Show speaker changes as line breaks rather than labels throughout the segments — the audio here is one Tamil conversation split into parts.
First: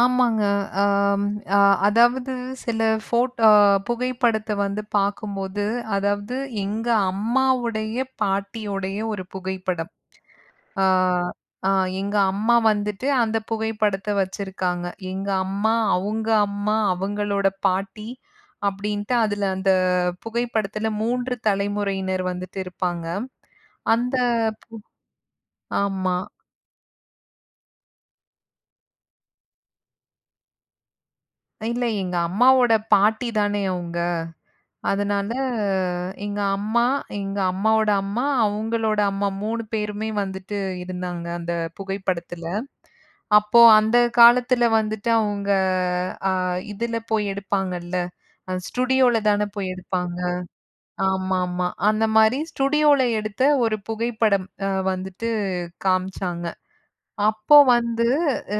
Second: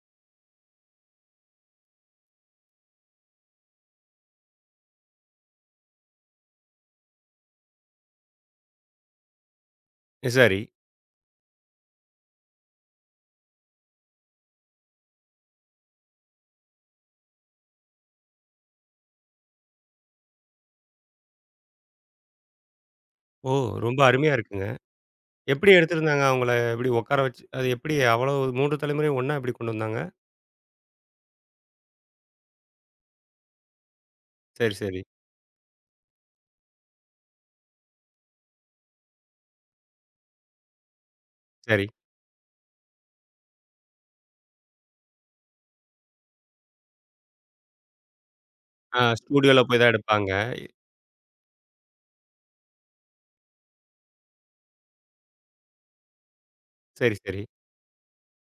ஆமாங்க. ஆம் அ அதாவது சில, ஃபோட்டோ புகைப்படத்த வந்து பாக்கும்போது, அதாவது எங்க அம்மாவுடைய பாட்டியுடைய ஒரு புகைப்படம்.
இ சரி.
ஆ, ஆ, எங்க அம்மா வந்துட்டு அந்தப் புகைப்படத்த வச்சிருக்காங்க. எங்க அம்மா, அவுங்க அம்மா, அவுங்களோட பாட்டி அப்டின்ட்டு அதுல அந்தப் புகைப்படத்துல 3 தலைமுறையினர் வந்துட்டு இருப்பாங்க.
ஓ, ரொம்ப
அந்த
அருமையா இருக்குங்க.
பு
எப்டி
ஆமா.
எடுத்திருந்தாங்க அவுங்கள? எப்டி உக்கார வச்சு. அ அது எப்டி அவ்வளவு 3 தலைமுறையும் ஒண்ணா எப்டி கொண்டு வந்தாங்க?
இல்ல, எங்க அம்மாவோட பாட்டிதானே அவுங்க.
சரி, சரி.
அதனால எங்க அம்மா, எங்க அம்மாவோட அம்மா, அவுங்களோட அம்மா 3 பேருமே வந்துட்டு இருந்தாங்க அந்தப்
சரி.
புகைப்படத்துல. அப்போ அந்தக் காலத்துல வந்துட்டு அவுங்க, ஆ, இதுல போய் எடுப்பாங்க இல்ல, ஆ
ஆ,
ஸ்டுடியோல தான
ஸ்டூடியோல
போய்
போய்தான்
எடுப்பாங்க.
எடுப்பாங்க. இ
ஆமாமா. அந்த மாரி ஸ்டுடியோல எடுத்த ஒரு புகைப்படம் அ வந்துட்டு காமிச்சாங்க.
சரி, சரி.
அப்போ வந்து, ஆ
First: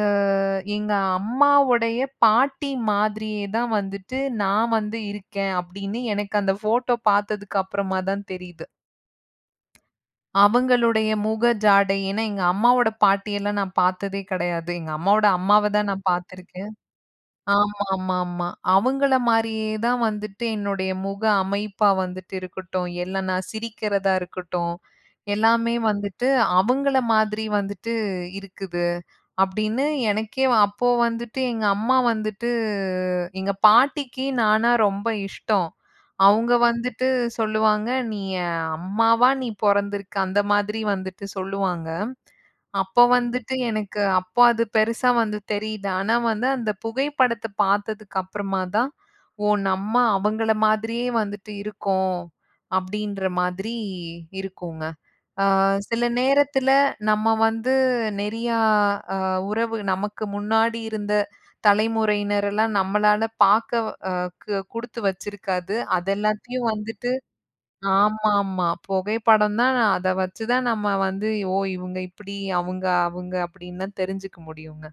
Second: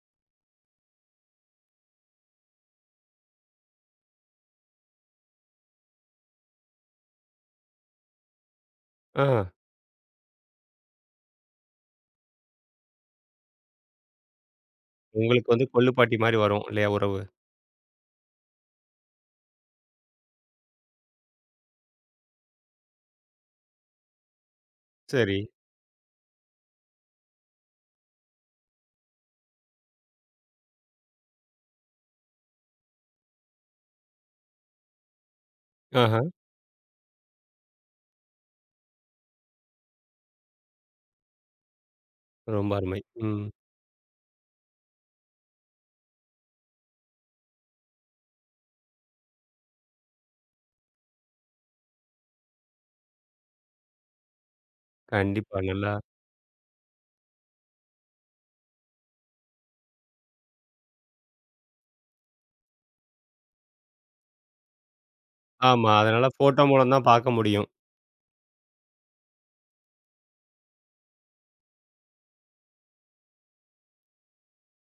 எங்க அம்மாவுடைய பாட்டி மாதிரியே தான் வந்துட்டு நான் வந்து இருக்கேன் அப்டின்னு எனக்கு அந்தப் ஃபோட்டோ பாத்ததுக்கு அப்புறமாதான் தெரியுது.
ஆ.
அவுங்களுடைய முக ஜாடை. ஏன்னா, எங்க அம்மாவோட பாட்டி எல்லாம் நான் பாத்ததே கெடையாது. எங்க அம்மாவோட
உங்களுக்கு வந்து
அம்மாவ தான் நான்
கொள்ளுப்பாட்டி மாரி வரும்
பாத்திருக்கேன்.
இல்லையா உறவு?
ஆமாமாமா. அவுங்கள மாரியே தான் வந்துட்டு என்னுடைய முக அமைப்பா வந்துட்டு இருக்கட்டும், இல்ல நான் சிரிக்கிறதா இருக்கட்டும்.
சரி.
எல்லாமே வந்துட்டு அவுங்கள மாதிரி வந்துட்டு இருக்குது. அப்டின்னு எனக்கே அப்போ வந்துட்டு எங்க அம்மா வந்துட்டு "எங்க பாட்டிக்கு நானா ரொம்ப இஷ்டம்."
ஆஹா.
அவுங்க வந்துட்டு சொல்லுவாங்க, "நீ என் அம்மாவா நீ பொறந்திருக்க அந்த மாதிரி வந்துட்டு சொல்லுவாங்க."
ரொம்ப அருமை.
அப்போ
ம்.
வந்துட்டு எனக்கு அப்போ அது பெருசா வந்து தெரியுது. ஆனா வந்து அந்தப் புகைப்படத்த பாத்ததுக்கு அப்புறமாதான், ஓ! நம்ம அவுங்கள மாதிரியே வந்துட்டு இருக்கோம் அப்டின்ற மாதிரி இருக்கூங்க. ஆ,
கண்டிப்பா, நல்லா
சில நேரத்துல நம்ம வந்து நெறியா அ உறவு நமக்கு முன்னாடி இருந்த தலைமுறையினர் எல்லாம் நம்மளால பாக்கக்வ் வா அ கு குடுத்து வச்சிருக்காது.
ஆமா.
அத
அதனால ஃபோட்டோ
எல்லாத்தையும்
மூலம்தான்
வந்துட்டு
பாக்க முடியும்.
ஆமாமா பொகைப்படம் தான், நா அத வச்சு தான் நம்ம வந்து, ஓ! இவங்க இப்டி, அவுங்க அவுங்க அப்டின்லா தெரிஞ்சுக்க முடியூங்க.